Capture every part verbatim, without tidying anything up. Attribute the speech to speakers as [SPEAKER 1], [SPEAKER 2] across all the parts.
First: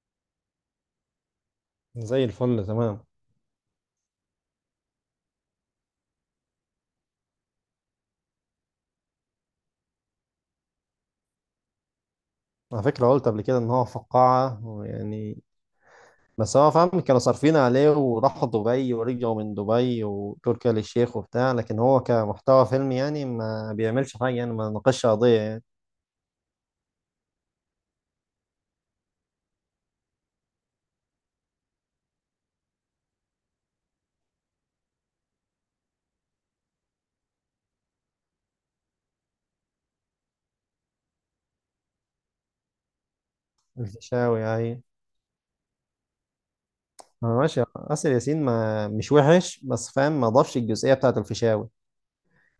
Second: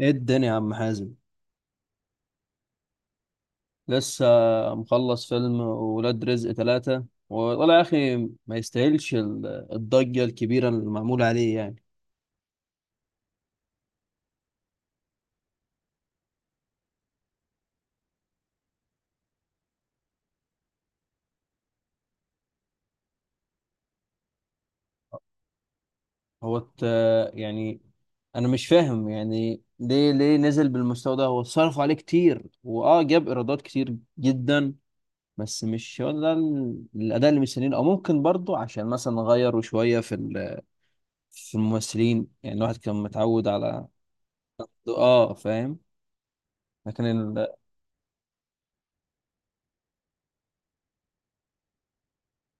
[SPEAKER 1] ايه الدنيا يا عم حازم.
[SPEAKER 2] زي الفل تمام.
[SPEAKER 1] لسه مخلص فيلم ولاد رزق ثلاثة، والله يا أخي ما يستاهلش ال- الضجة الكبيرة المعمولة عليه يعني.
[SPEAKER 2] على فكرة قلت قبل كده إن هو فقاعة يعني، بس هو فاهم كانوا صارفين عليه وراحوا دبي ورجعوا من دبي وتركيا للشيخ وبتاع، لكن هو كمحتوى فيلم يعني ما بيعملش حاجة يعني، ما ناقشش قضية يعني.
[SPEAKER 1] هو الت- يعني أنا مش فاهم يعني ليه ليه نزل بالمستوى ده. هو صرف عليه كتير وأه جاب إيرادات كتير جدا. بس مش هو ده ال- الأداء اللي مستنيينه، أو ممكن برضه عشان مثلا غيروا شوية في ال- في الممثلين. يعني الواحد كان متعود على،
[SPEAKER 2] الفيشاوي يعني.
[SPEAKER 1] آه فاهم. لكن
[SPEAKER 2] هو
[SPEAKER 1] ال...
[SPEAKER 2] ماشي آسر ياسين ما مش وحش، بس فاهم ما ضافش الجزئية بتاعة الفيشاوي.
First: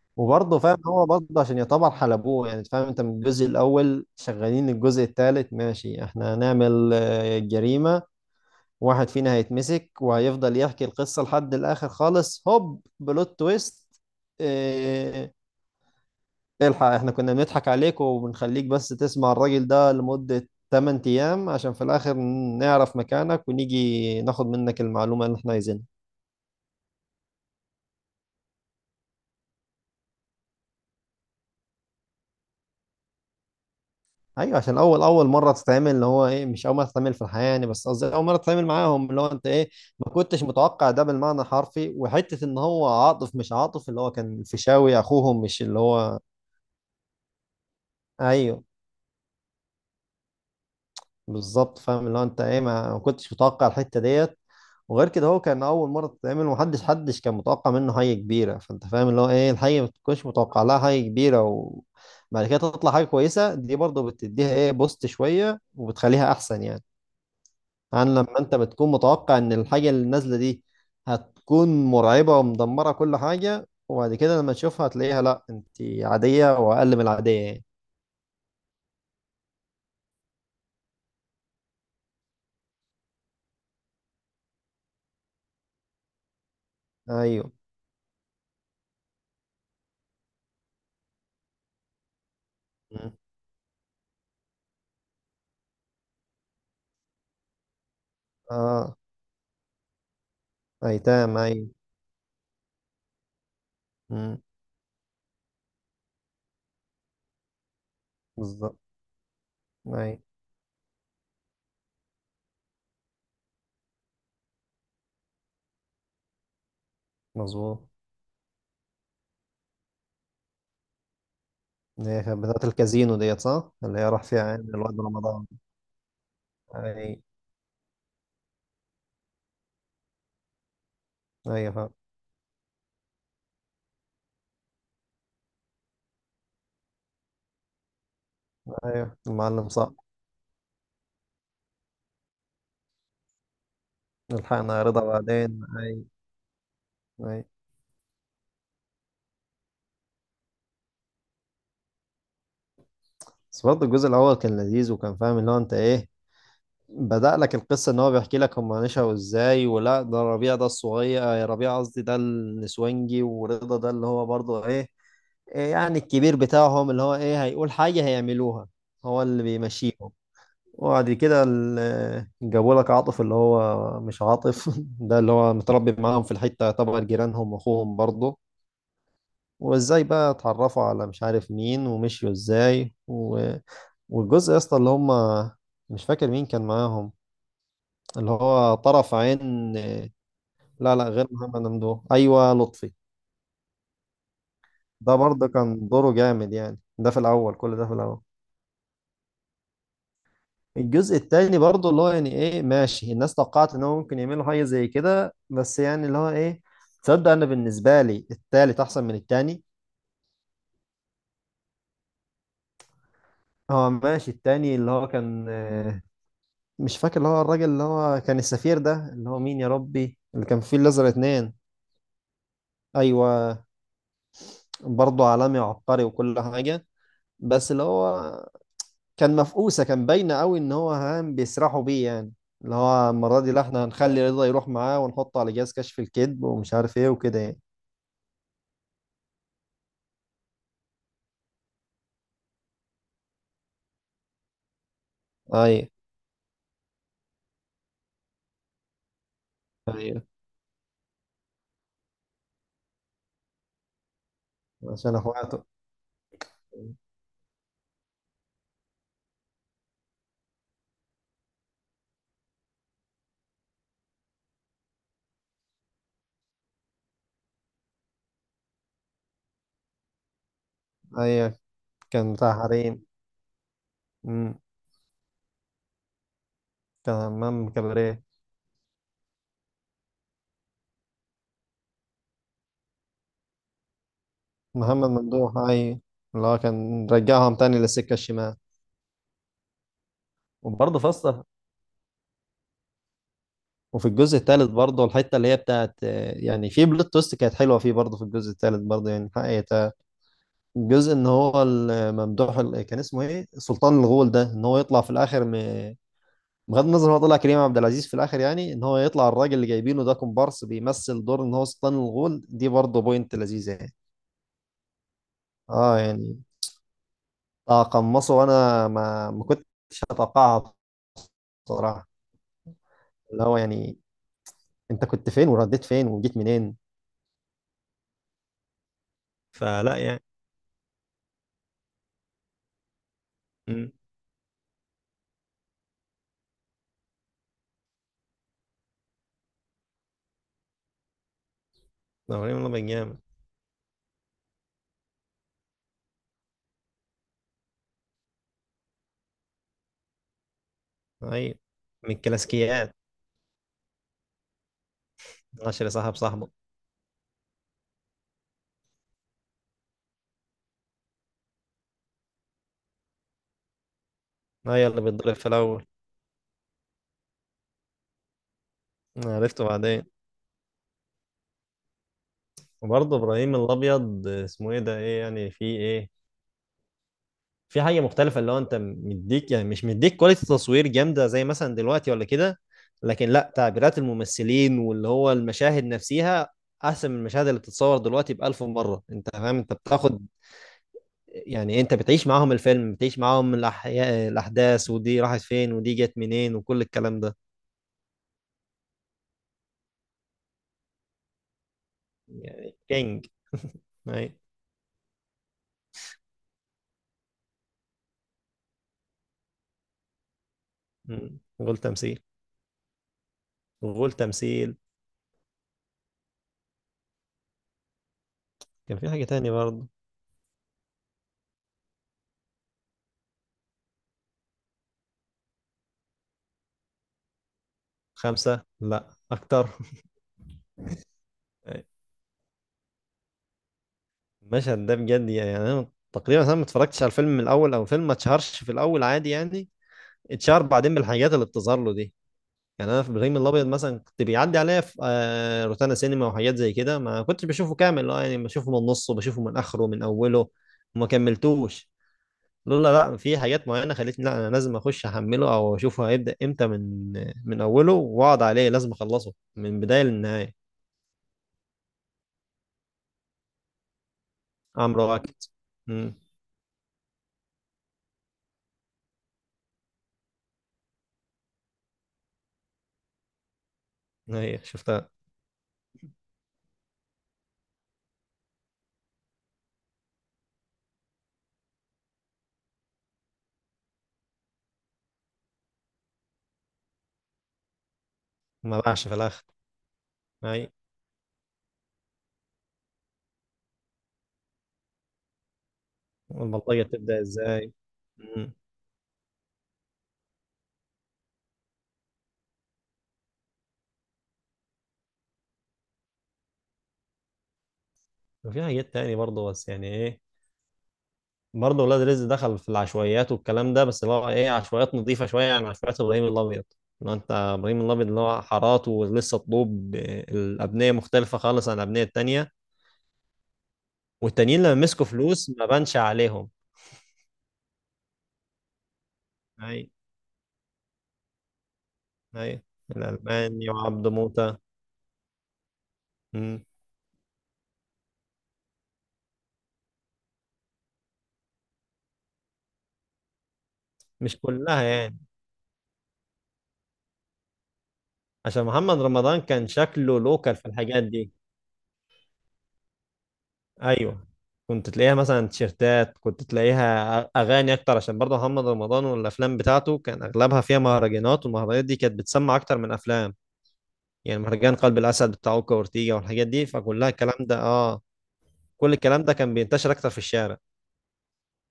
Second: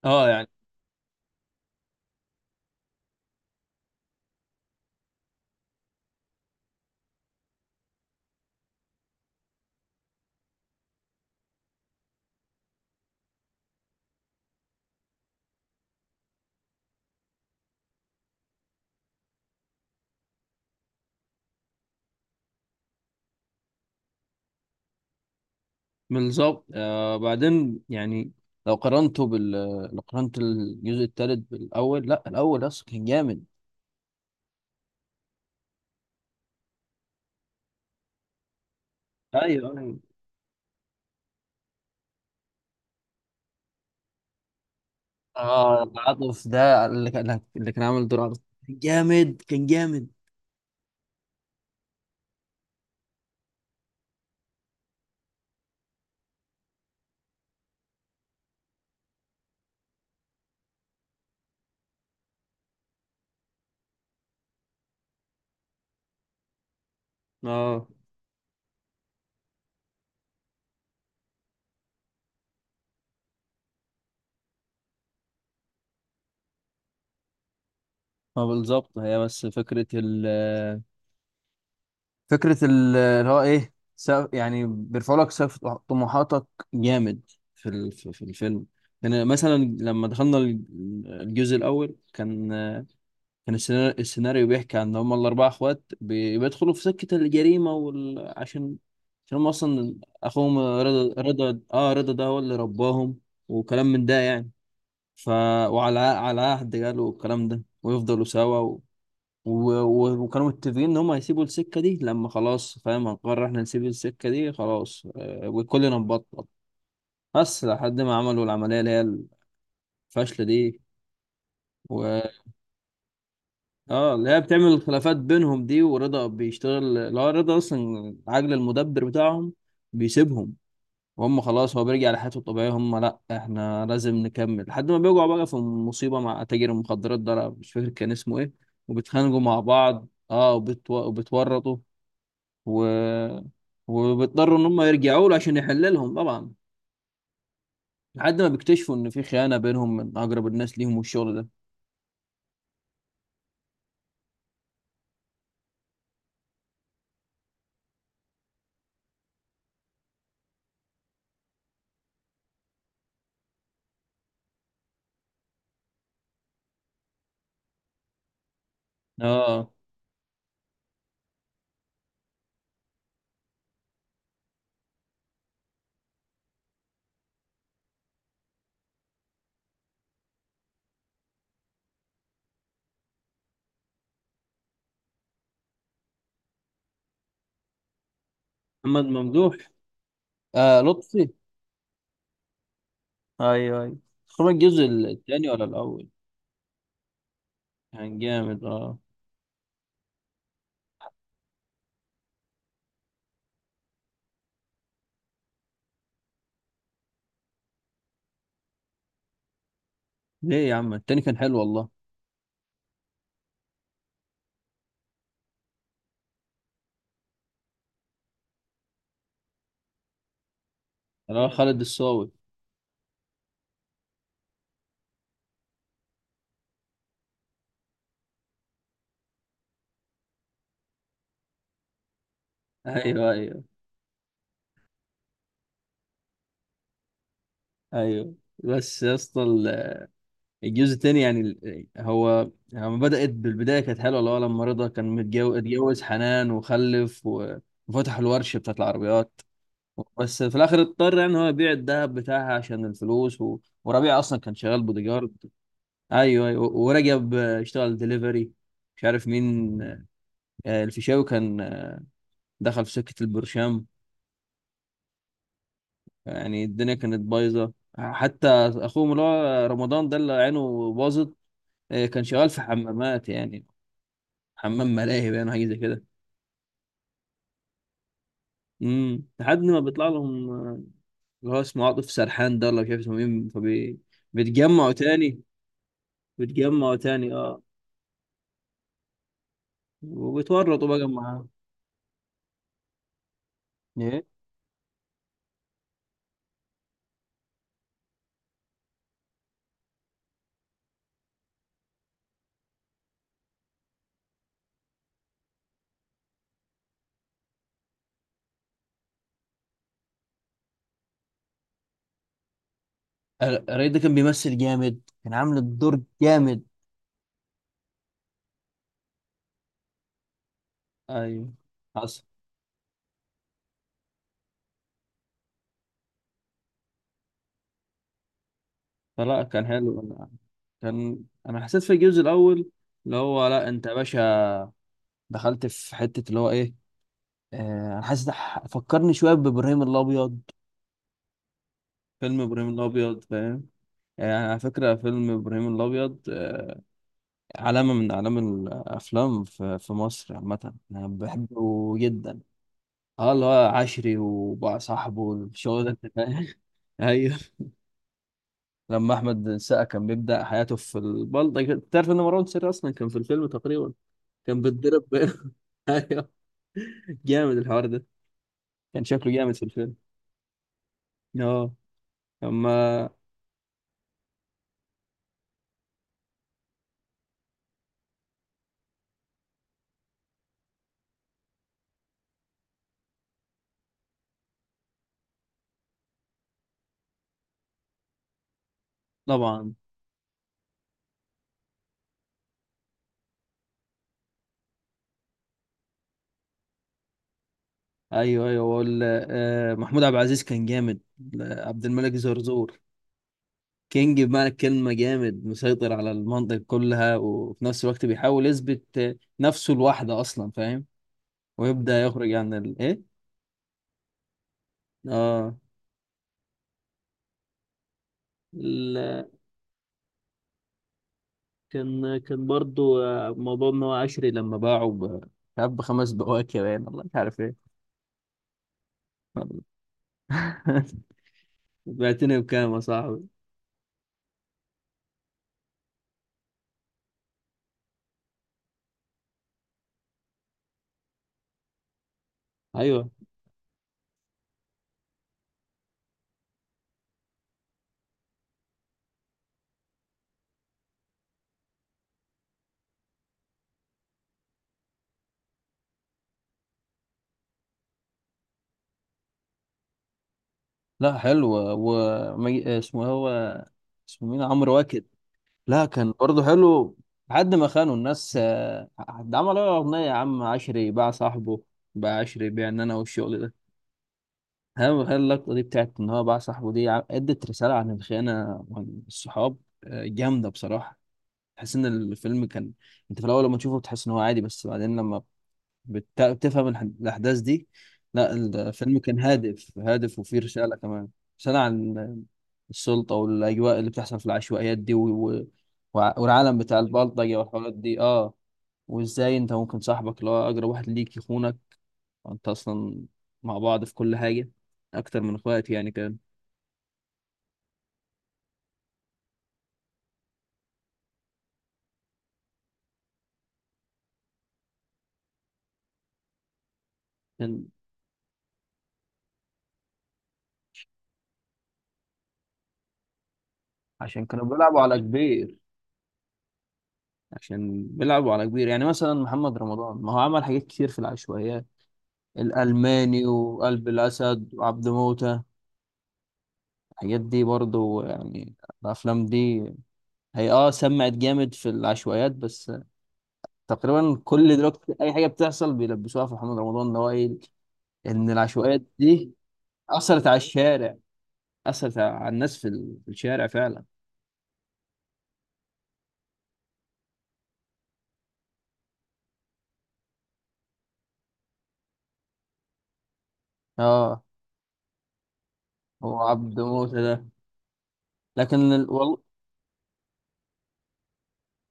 [SPEAKER 1] اه يعني.
[SPEAKER 2] وبرضه فاهم هو برضه عشان يعتبر حلبوه يعني، فاهم انت من الجزء الأول شغالين الجزء الثالث ماشي، احنا هنعمل آه، جريمة. واحد فينا هيتمسك وهيفضل يحكي القصة لحد الآخر خالص، هوب بلوت تويست. إيه الحق، احنا كنا بنضحك عليك وبنخليك بس تسمع الراجل ده لمدة ثمانية أيام عشان في الآخر نعرف مكانك ونيجي ناخد منك المعلومة اللي احنا عايزينها.
[SPEAKER 1] بالظبط، آه بعدين يعني لو قارنته بال لو قارنت الجزء الثالث بالاول. لا الاول اصلا كان جامد.
[SPEAKER 2] أيوة، عشان أول أول مرة تتعمل، اللي هو إيه، مش أول مرة تتعمل في الحياة يعني، بس قصدي أول مرة تتعامل معاهم، اللي هو أنت
[SPEAKER 1] ايوه
[SPEAKER 2] إيه،
[SPEAKER 1] ايوه.
[SPEAKER 2] ما كنتش متوقع ده بالمعنى الحرفي، وحتة إن هو عاطف، مش عاطف اللي هو كان الفيشاوي أخوهم، مش اللي
[SPEAKER 1] اه
[SPEAKER 2] هو.
[SPEAKER 1] العاطف ده اللي كان اللي كان عامل دور عاطف،
[SPEAKER 2] أيوه
[SPEAKER 1] كان جامد كان جامد.
[SPEAKER 2] بالظبط، فاهم اللي هو انت ايه، ما ما كنتش متوقع الحته ديت. وغير كده هو كان اول مره تتعمل، ومحدش حدش كان متوقع منه حاجه كبيره، فانت فاهم اللي هو ايه، الحاجه ما تكونش متوقع لها حاجه كبيره وبعد كده تطلع حاجه كويسه، دي برضه بتديها ايه، بوست شويه وبتخليها احسن يعني.
[SPEAKER 1] اه
[SPEAKER 2] عن لما انت بتكون متوقع ان الحاجه اللي نازله دي هتكون مرعبه ومدمره كل حاجه، وبعد كده لما تشوفها هتلاقيها لا انت عاديه واقل من العاديه يعني.
[SPEAKER 1] ما بالظبط هي. بس فكره ال فكره ال- اللي هو ايه سقف، يعني بيرفعوا لك سقف طموحاتك، جامد
[SPEAKER 2] ايوه.
[SPEAKER 1] في ال- في في الفيلم. يعني مثلا لما دخلنا الجزء الاول كان،
[SPEAKER 2] مم.
[SPEAKER 1] كان السيناريو، السيناريو بيحكي عن إن هما الأربعة إخوات بي- بيدخلوا في سكة الجريمة وال... عشان،
[SPEAKER 2] اه.
[SPEAKER 1] عشان هما أصلا أخوهم رضا،
[SPEAKER 2] ايتام،
[SPEAKER 1] رضا
[SPEAKER 2] ايوه.
[SPEAKER 1] آه رضا ده هو اللي رباهم وكلام من ده
[SPEAKER 2] مم.
[SPEAKER 1] يعني. ف وعلى على عهد قالوا الكلام ده ويفضلوا سوا
[SPEAKER 2] بالظبط.
[SPEAKER 1] و... و...
[SPEAKER 2] اي.
[SPEAKER 1] و- وكانوا متفقين إن هما هيسيبوا السكة دي لما خلاص فاهم، هنقرر إحنا نسيب السكة دي خلاص، آه، وكلنا نبطل. بس
[SPEAKER 2] مظبوط.
[SPEAKER 1] لحد ما عملوا العملية اللي هي الفاشلة دي
[SPEAKER 2] اللي هي
[SPEAKER 1] و...
[SPEAKER 2] كانت بتاعت الكازينو ديت صح، اللي هي
[SPEAKER 1] اه
[SPEAKER 2] راح
[SPEAKER 1] اللي هي
[SPEAKER 2] فيها عين
[SPEAKER 1] بتعمل
[SPEAKER 2] الواد
[SPEAKER 1] الخلافات
[SPEAKER 2] رمضان.
[SPEAKER 1] بينهم دي. ورضا بيشتغل،
[SPEAKER 2] اي.
[SPEAKER 1] اللي هو رضا اصلا عجل المدبر بتاعهم، بيسيبهم. وهم
[SPEAKER 2] اي
[SPEAKER 1] خلاص هو
[SPEAKER 2] فاهم.
[SPEAKER 1] بيرجع لحياته الطبيعية، هم لا احنا لازم نكمل، لحد ما بيقعوا بقى في مصيبة مع تاجر المخدرات ده. أنا مش فاكر كان اسمه ايه.
[SPEAKER 2] اي
[SPEAKER 1] وبيتخانقوا مع
[SPEAKER 2] المعلم صح.
[SPEAKER 1] بعض اه وبتو... وبتورطوا و... وبيضطروا ان
[SPEAKER 2] الحقنا
[SPEAKER 1] هم
[SPEAKER 2] يا رضا
[SPEAKER 1] يرجعوا له عشان
[SPEAKER 2] بعدين،
[SPEAKER 1] يحل
[SPEAKER 2] اي.
[SPEAKER 1] لهم طبعا،
[SPEAKER 2] اي.
[SPEAKER 1] لحد ما بيكتشفوا ان في خيانة بينهم من اقرب الناس ليهم والشغل ده.
[SPEAKER 2] بس برضه الجزء الاول كان لذيذ، وكان فاهم اللي هو انت ايه، بدأ لك القصة ان هو بيحكي لك هم نشأوا ازاي، ولا ده ربيع ده الصغير، آه، ربيع قصدي ده النسوانجي، ورضا ده اللي هو برضه ايه، إيه يعني الكبير بتاعهم، اللي هو ايه هيقول حاجة هيعملوها، هو اللي
[SPEAKER 1] اه
[SPEAKER 2] بيمشيهم. وبعد كده ال- جابوا لك عاطف اللي هو مش عاطف ده اللي هو متربي معاهم في الحتة طبعا، جيرانهم واخوهم برضه. وازاي بقى اتعرفوا على مش عارف مين ومشيوا ازاي و... والجزء يا اسطى اللي هم، مش فاكر مين كان معاهم، اللي هو
[SPEAKER 1] محمد
[SPEAKER 2] طرف عين.
[SPEAKER 1] ممدوح، آه
[SPEAKER 2] لا لا، غير
[SPEAKER 1] لطفي.
[SPEAKER 2] محمد ممدوح، ايوه لطفي.
[SPEAKER 1] ايوه ايوه. خروج الجزء
[SPEAKER 2] ده برضه
[SPEAKER 1] الثاني ولا
[SPEAKER 2] كان
[SPEAKER 1] الاول؟
[SPEAKER 2] دوره جامد يعني، ده في الاول، كل ده في
[SPEAKER 1] كان
[SPEAKER 2] الاول.
[SPEAKER 1] جامد اه.
[SPEAKER 2] الجزء التاني برضه اللي هو يعني ايه، ماشي الناس توقعت ان هو ممكن يعملوا حاجه زي كده، بس يعني اللي هو ايه، تصدق انا بالنسبه لي التالت احسن من التاني.
[SPEAKER 1] ليه يا عم، التاني كان حلو والله.
[SPEAKER 2] هو ماشي التاني اللي هو كان، آه، مش فاكر اللي هو الراجل اللي هو كان السفير ده، اللي هو مين يا ربي، اللي كان فيه الازرق
[SPEAKER 1] اللي هو
[SPEAKER 2] اتنين.
[SPEAKER 1] خالد الصاوي.
[SPEAKER 2] ايوه. برضه عالمي وعبقري وكل حاجه، بس اللي هو كان مفقوسه، كان باينه قوي ان هو هام بيسرحوا بيه يعني، اللي هو
[SPEAKER 1] ايوه
[SPEAKER 2] المره دي لا
[SPEAKER 1] ايوه
[SPEAKER 2] احنا هنخلي رضا يروح معاه ونحطه على جهاز كشف الكذب ومش عارف ايه وكده يعني.
[SPEAKER 1] ايوه. بس يا اسطى ال- الجزء الثاني يعني ال- هو لما بدأت بالبداية كانت حلوة. اللي هو لما رضا كان متجوز،
[SPEAKER 2] ايوه
[SPEAKER 1] اتجوز حنان وخلف و- وفتح الورشة بتاعت العربيات.
[SPEAKER 2] ايوه.
[SPEAKER 1] بس في الآخر اضطر يعني هو يبيع الذهب بتاعها عشان الفلوس و... وربيع أصلا كان شغال
[SPEAKER 2] عشان
[SPEAKER 1] بوديجارد.
[SPEAKER 2] اخواته.
[SPEAKER 1] أيوه أيوه. ورجب اشتغل دليفري. مش عارف مين. آه، الفيشاوي كان، آه، دخل في سكة البرشام. يعني الدنيا كانت بايظة. حتى أخوهم اللي هو رمضان ده اللي عينه باظت،
[SPEAKER 2] ايوه.
[SPEAKER 1] آه، كان
[SPEAKER 2] كان
[SPEAKER 1] شغال في
[SPEAKER 2] بتاع حريم.
[SPEAKER 1] حمامات يعني،
[SPEAKER 2] امم.
[SPEAKER 1] حمام ملاهي يعني حاجة زي كده.
[SPEAKER 2] كان همام كباريه.
[SPEAKER 1] امم، لحد ما بيطلع لهم آه، اللي هو اسمه عاطف سرحان ده، ولا مش عارف اسمه مين. فبيتجمعوا
[SPEAKER 2] محمد
[SPEAKER 1] تاني.
[SPEAKER 2] ممدوح ايوه. اللي هو
[SPEAKER 1] بيتجمعوا
[SPEAKER 2] كان
[SPEAKER 1] تاني
[SPEAKER 2] رجعهم
[SPEAKER 1] اه،
[SPEAKER 2] تاني للسكه الشمال.
[SPEAKER 1] وبيتورطوا
[SPEAKER 2] وبرضه
[SPEAKER 1] بقى
[SPEAKER 2] فصل،
[SPEAKER 1] معاه.
[SPEAKER 2] وفي
[SPEAKER 1] ايه.
[SPEAKER 2] الجزء الثالث برضه الحته اللي هي بتاعت، آه، يعني في بلوت تويست كانت حلوه فيه، برضه في الجزء الثالث برضه يعني حقيقة. الجزء ان هو الممدوح ال- كان اسمه ايه سلطان الغول ده، ان هو يطلع في الاخر م- بغض النظر هو طلع كريم عبد العزيز في الاخر، يعني ان هو يطلع الراجل اللي جايبينه ده كومبارس بيمثل دور ان هو سلطان الغول، دي برضه بوينت لذيذه
[SPEAKER 1] الرئيس
[SPEAKER 2] يعني.
[SPEAKER 1] ده كان بيمثل جامد، كان عامل
[SPEAKER 2] اه
[SPEAKER 1] الدور
[SPEAKER 2] يعني
[SPEAKER 1] جامد.
[SPEAKER 2] تقمصه، وانا ما ما كنتش اتوقعها
[SPEAKER 1] ايوه.
[SPEAKER 2] بصراحه.
[SPEAKER 1] حصل.
[SPEAKER 2] اللي هو يعني انت كنت فين ورديت فين وجيت منين.
[SPEAKER 1] فلا كان
[SPEAKER 2] فلا
[SPEAKER 1] حلو.
[SPEAKER 2] يعني.
[SPEAKER 1] أنا- كان انا حسيت في الجزء الاول اللي هو لا انت
[SPEAKER 2] امم.
[SPEAKER 1] يا باشا، دخلت في حته اللي هو ايه، آه، انا حاسس ده ح- فكرني شويه بابراهيم الابيض، فيلم
[SPEAKER 2] ابراهيم
[SPEAKER 1] ابراهيم
[SPEAKER 2] الله بن جامع.
[SPEAKER 1] الابيض فاهم. يعني على فكره فيلم ابراهيم الابيض، آه، علامه من اعلام الافلام في في مصر عامه، انا
[SPEAKER 2] ايوه.
[SPEAKER 1] بحبه
[SPEAKER 2] من
[SPEAKER 1] جدا.
[SPEAKER 2] الكلاسيكيات.
[SPEAKER 1] اه اللي هو عشري وبقى صاحبه والشغل ده
[SPEAKER 2] عشرة
[SPEAKER 1] انت
[SPEAKER 2] صاحب
[SPEAKER 1] فاهم.
[SPEAKER 2] صاحبه.
[SPEAKER 1] ايوه، لما احمد السقا كان بيبدا حياته في البلطجه. تعرف ان مروان سري اصلا كان في الفيلم تقريبا، كان
[SPEAKER 2] ايوه اللي
[SPEAKER 1] بيتضرب ب-
[SPEAKER 2] بيتضرب في الاول.
[SPEAKER 1] ايوه، جامد الحوار ده، كان شكله جامد في
[SPEAKER 2] عرفته
[SPEAKER 1] الفيلم
[SPEAKER 2] بعدين.
[SPEAKER 1] اه. اما
[SPEAKER 2] وبرضه ابراهيم الابيض اسمه ايه ده، ايه يعني، في ايه، في حاجه مختلفه، اللي هو انت مديك يعني، مش مديك كواليتي تصوير جامده زي مثلا دلوقتي ولا كده، لكن لا تعبيرات الممثلين واللي هو المشاهد نفسها احسن من المشاهد اللي بتتصور دلوقتي بألف مره، انت فاهم،
[SPEAKER 1] طبعا.
[SPEAKER 2] انت بتاخد يعني، انت بتعيش معاهم الفيلم، بتعيش معاهم الأحياء الاحداث ودي راحت فين ودي جت منين وكل الكلام ده.
[SPEAKER 1] ايوه ايوه وال... آه، محمود عبد العزيز كان جامد. آه، عبد الملك
[SPEAKER 2] يعني
[SPEAKER 1] زرزور،
[SPEAKER 2] كينج.
[SPEAKER 1] كينج
[SPEAKER 2] اي.
[SPEAKER 1] بمعنى الكلمة، جامد مسيطر على المنطقة كلها، وفي نفس الوقت بيحاول يثبت آه، نفسه لوحده أصلا فاهم،
[SPEAKER 2] مم. غول
[SPEAKER 1] ويبدأ
[SPEAKER 2] تمثيل.
[SPEAKER 1] يخرج عن الإيه؟
[SPEAKER 2] غول تمثيل.
[SPEAKER 1] آه ال-
[SPEAKER 2] كان في حاجه تانية برضه.
[SPEAKER 1] كان كان برضو آه، موضوع إن هو عشري لما باعه ب- مش عارف بخمس بواكي باين، والله مش عارف إيه.
[SPEAKER 2] خمسه لا اكتر.
[SPEAKER 1] بعتني بكام يا صاحبي؟
[SPEAKER 2] المشهد ده بجد يعني، انا تقريبا انا ما اتفرجتش على الفيلم من الاول، او فيلم ما اتشهرش في الاول عادي يعني، اتشهر بعدين بالحاجات اللي بتظهر له دي. يعني انا في
[SPEAKER 1] ايوه.
[SPEAKER 2] ابراهيم الابيض مثلا كنت بيعدي عليا في آه، روتانا سينما وحاجات زي كده، ما كنتش بشوفه كامل اه يعني، بشوفه من نصه، بشوفه من اخره، من اوله وما كملتوش، لولا لا في حاجات معينه خلتني لا انا لازم اخش احمله او اشوفه هيبدا امتى، من من اوله واقعد عليه، لازم اخلصه من بدايه للنهايه.
[SPEAKER 1] لا حلو. و مي- اسمه إيه هو؟ اسمه مين؟ عمرو
[SPEAKER 2] عمرو
[SPEAKER 1] واكد.
[SPEAKER 2] واكد.
[SPEAKER 1] لا كان
[SPEAKER 2] امم.
[SPEAKER 1] برضه حلو لحد ما خانوا الناس. آه، ده عمل له اغنيه يا عم، عشري باع صاحبه، باع عشري بيع ان انا والشغل ده.
[SPEAKER 2] هي
[SPEAKER 1] هل
[SPEAKER 2] شفتها.
[SPEAKER 1] هل اللقطه دي بتاعت ان هو باع صاحبه دي، ع- ادت رساله عن الخيانه وعن الصحاب. آه، جامده بصراحه. تحس ان الفيلم كان، انت في الاول لما تشوفه بتحس ان هو عادي، بس بعدين لما بت- بتفهم الح- الأحداث دي، لا
[SPEAKER 2] ما
[SPEAKER 1] الفيلم
[SPEAKER 2] باعش في
[SPEAKER 1] كان
[SPEAKER 2] الاخر.
[SPEAKER 1] هادف، هادف وفيه
[SPEAKER 2] أيوة.
[SPEAKER 1] رسالة كمان. رسالة عن السلطة والأجواء اللي بتحصل في العشوائيات دي و... و... والعالم بتاع
[SPEAKER 2] والبلطجة بتبدأ
[SPEAKER 1] البلطجة
[SPEAKER 2] ازاي.
[SPEAKER 1] والحوارات دي اه،
[SPEAKER 2] مم.
[SPEAKER 1] وازاي انت ممكن صاحبك اللي هو أقرب واحد ليك يخونك، انت أصلا مع بعض في كل حاجة، أكتر من اخواتي يعني كان.
[SPEAKER 2] وفي حاجات تاني برضه بس يعني ايه، برضه ولاد رزق دخل في العشوائيات والكلام ده، بس اللي هو ايه عشوائيات نظيفة شوية عن عشوائيات ابراهيم الابيض، اللي هو انت
[SPEAKER 1] كان-
[SPEAKER 2] ابراهيم الابيض اللي هو حارات ولسه طلوب، آه، الابنية مختلفة خالص عن الابنية التانية.
[SPEAKER 1] عشان كانوا
[SPEAKER 2] والتانيين لما
[SPEAKER 1] بيلعبوا على
[SPEAKER 2] مسكوا فلوس
[SPEAKER 1] كبير.
[SPEAKER 2] ما بانش عليهم.
[SPEAKER 1] عشان بيلعبوا على كبير، يعني مثلا محمد
[SPEAKER 2] اي.
[SPEAKER 1] رمضان، ما هو عمل حاجات كتير في العشوائيات،
[SPEAKER 2] اي.
[SPEAKER 1] الألماني
[SPEAKER 2] الالماني
[SPEAKER 1] وقلب
[SPEAKER 2] وعبده
[SPEAKER 1] الأسد
[SPEAKER 2] موتة.
[SPEAKER 1] وعبد موتة.
[SPEAKER 2] مم.
[SPEAKER 1] الحاجات دي برضو يعني، الافلام دي، هي اه سمعت جامد في العشوائيات. بس تقريبا
[SPEAKER 2] مش
[SPEAKER 1] كل
[SPEAKER 2] كلها
[SPEAKER 1] دلوقتي اي
[SPEAKER 2] يعني،
[SPEAKER 1] حاجه بتحصل بيلبسوها في محمد رمضان، ان هو ايه ان
[SPEAKER 2] عشان
[SPEAKER 1] العشوائيات
[SPEAKER 2] محمد
[SPEAKER 1] دي
[SPEAKER 2] رمضان كان شكله
[SPEAKER 1] اثرت على
[SPEAKER 2] لوكال في
[SPEAKER 1] الشارع،
[SPEAKER 2] الحاجات دي.
[SPEAKER 1] اثرت على الناس في ال- في الشارع فعلا.
[SPEAKER 2] ايوه. كنت تلاقيها مثلا تيشيرتات، كنت تلاقيها أ- اغاني اكتر، عشان برضه محمد رمضان والافلام بتاعته كان اغلبها فيها مهرجانات، والمهرجانات دي كانت بتسمع اكتر من افلام،
[SPEAKER 1] اه
[SPEAKER 2] يعني مهرجان قلب الاسد بتاع اوكا وأورتيجا
[SPEAKER 1] هو
[SPEAKER 2] والحاجات
[SPEAKER 1] عبد
[SPEAKER 2] دي،
[SPEAKER 1] موتة
[SPEAKER 2] فكلها
[SPEAKER 1] ده،
[SPEAKER 2] الكلام ده اه.
[SPEAKER 1] لكن ال...
[SPEAKER 2] كل
[SPEAKER 1] والله
[SPEAKER 2] الكلام ده كان بينتشر اكتر في الشارع.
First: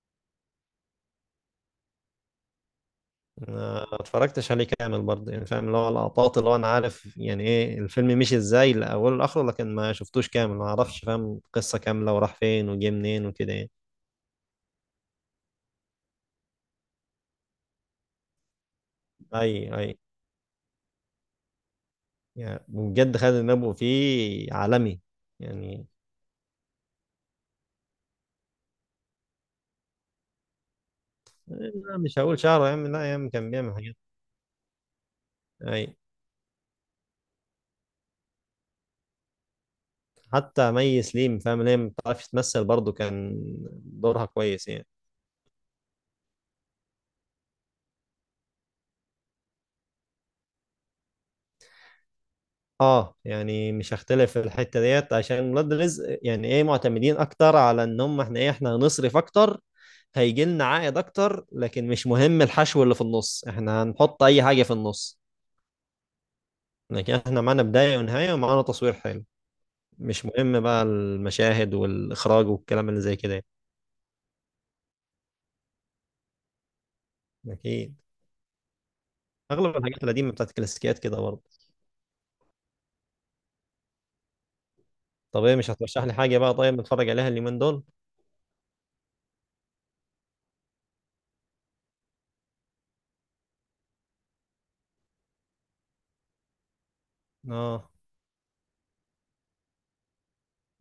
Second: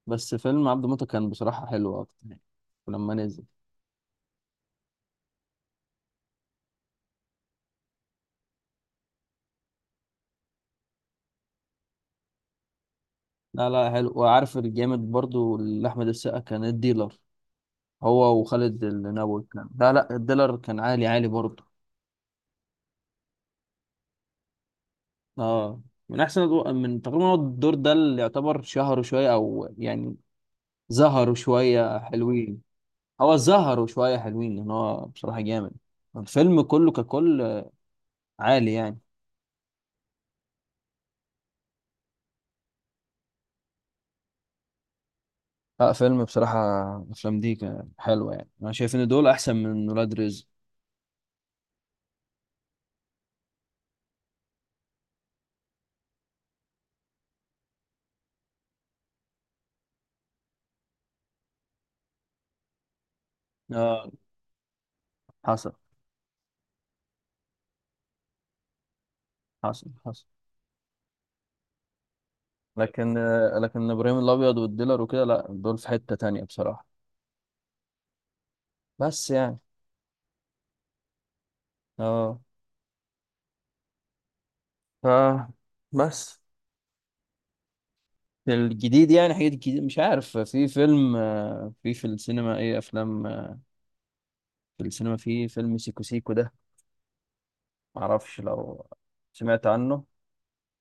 [SPEAKER 1] بس فيلم عبد موتة كان بصراحه حلو اكتر يعني لما نزل.
[SPEAKER 2] ما اتفرجتش عليه كامل برضه يعني، فاهم اللي هو لقطات، اللي هو انا عارف يعني ايه الفيلم مشي ازاي لاوله لاخره، لكن ما شفتوش كامل، ما اعرفش فاهم قصة كاملة وراح فين وجه منين وكده
[SPEAKER 1] لا
[SPEAKER 2] يعني.
[SPEAKER 1] لا حلو. وعارف الجامد برضو اللي احمد السقا كان الديلر، هو وخالد النبوي
[SPEAKER 2] اي
[SPEAKER 1] كان، لا
[SPEAKER 2] اي.
[SPEAKER 1] لا الديلر كان عالي عالي برضو
[SPEAKER 2] يعني بجد خالد النبوي فيه عالمي
[SPEAKER 1] اه.
[SPEAKER 2] يعني.
[SPEAKER 1] من احسن أدو... من تقريبا هو الدور ده اللي يعتبر شهروا شويه، او يعني ظهروا
[SPEAKER 2] لا
[SPEAKER 1] شويه
[SPEAKER 2] مش هقول
[SPEAKER 1] حلوين.
[SPEAKER 2] شعره يا عم، لا يا عم
[SPEAKER 1] هو
[SPEAKER 2] كان بيعمل
[SPEAKER 1] ظهروا
[SPEAKER 2] حاجات.
[SPEAKER 1] شويه حلوين لان هو بصراحه جامد،
[SPEAKER 2] أي.
[SPEAKER 1] الفيلم كله ككل عالي يعني.
[SPEAKER 2] حتى مي سليم فاهم ليه ما بتعرفش تمثل، برضه كان دورها كويس يعني.
[SPEAKER 1] لا فيلم بصراحه، افلام دي كان حلوه يعني. انا شايف ان دول احسن من ولاد رزق
[SPEAKER 2] اه يعني مش هختلف في الحتة ديت، عشان ولاد رزق يعني ايه معتمدين اكتر على ان هم احنا ايه، احنا هنصرف اكتر، هيجي لنا عائد اكتر، لكن مش مهم الحشو اللي في النص، احنا
[SPEAKER 1] اه.
[SPEAKER 2] هنحط اي حاجة في النص.
[SPEAKER 1] حصل
[SPEAKER 2] لكن احنا معانا بداية ونهاية ومعانا تصوير حلو،
[SPEAKER 1] حصل حصل.
[SPEAKER 2] مش مهم بقى المشاهد والإخراج والكلام اللي زي
[SPEAKER 1] لكن
[SPEAKER 2] كده يعني.
[SPEAKER 1] آه، لكن ابراهيم الابيض والديلر وكده، لا دول في حته تانية بصراحه.
[SPEAKER 2] أكيد.
[SPEAKER 1] بس يعني
[SPEAKER 2] أغلب الحاجات القديمة بتاعت الكلاسيكيات كده برضه.
[SPEAKER 1] اه ف
[SPEAKER 2] طب إيه، مش هترشح لي حاجة
[SPEAKER 1] بس
[SPEAKER 2] بقى طيب نتفرج عليها اليومين دول؟
[SPEAKER 1] الجديد يعني حاجات جديدة. مش عارف في فيلم، آه، في في السينما، ايه افلام، آه، في السينما، في فيلم سيكو سيكو ده،
[SPEAKER 2] آه.
[SPEAKER 1] معرفش لو سمعت عنه.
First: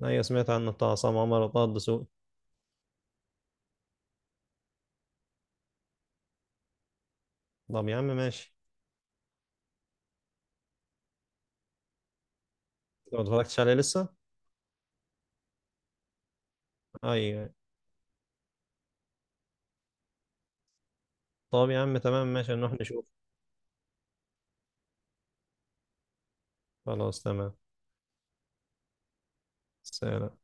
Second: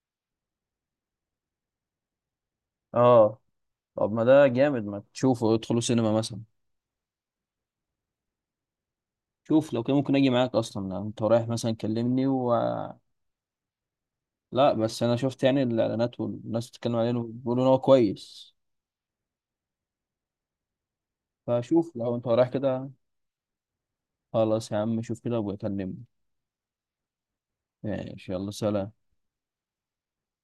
[SPEAKER 2] أيوة سمعت عنه، بتاع عصام عمر وطه الدسوقي.
[SPEAKER 1] اه طب ما ده جامد، ما تشوفه، ادخلوا سينما مثلا.
[SPEAKER 2] طب يا عم ماشي.
[SPEAKER 1] شوف لو كان ممكن اجي معاك، اصلا انت رايح مثلا كلمني و،
[SPEAKER 2] لو ما اتفرجتش عليه لسه؟
[SPEAKER 1] لا بس انا شفت يعني الاعلانات، والناس بتتكلم عليه
[SPEAKER 2] أيوة.
[SPEAKER 1] وبيقولوا ان هو كويس.
[SPEAKER 2] طب يا
[SPEAKER 1] فشوف
[SPEAKER 2] عم
[SPEAKER 1] لو انت
[SPEAKER 2] تمام
[SPEAKER 1] رايح
[SPEAKER 2] ماشي نروح
[SPEAKER 1] كده.
[SPEAKER 2] نشوف.
[SPEAKER 1] خلاص يا عم شوف كده وبكلمني.
[SPEAKER 2] خلاص تمام.
[SPEAKER 1] ماشي يلا سلام.
[SPEAKER 2] سلام.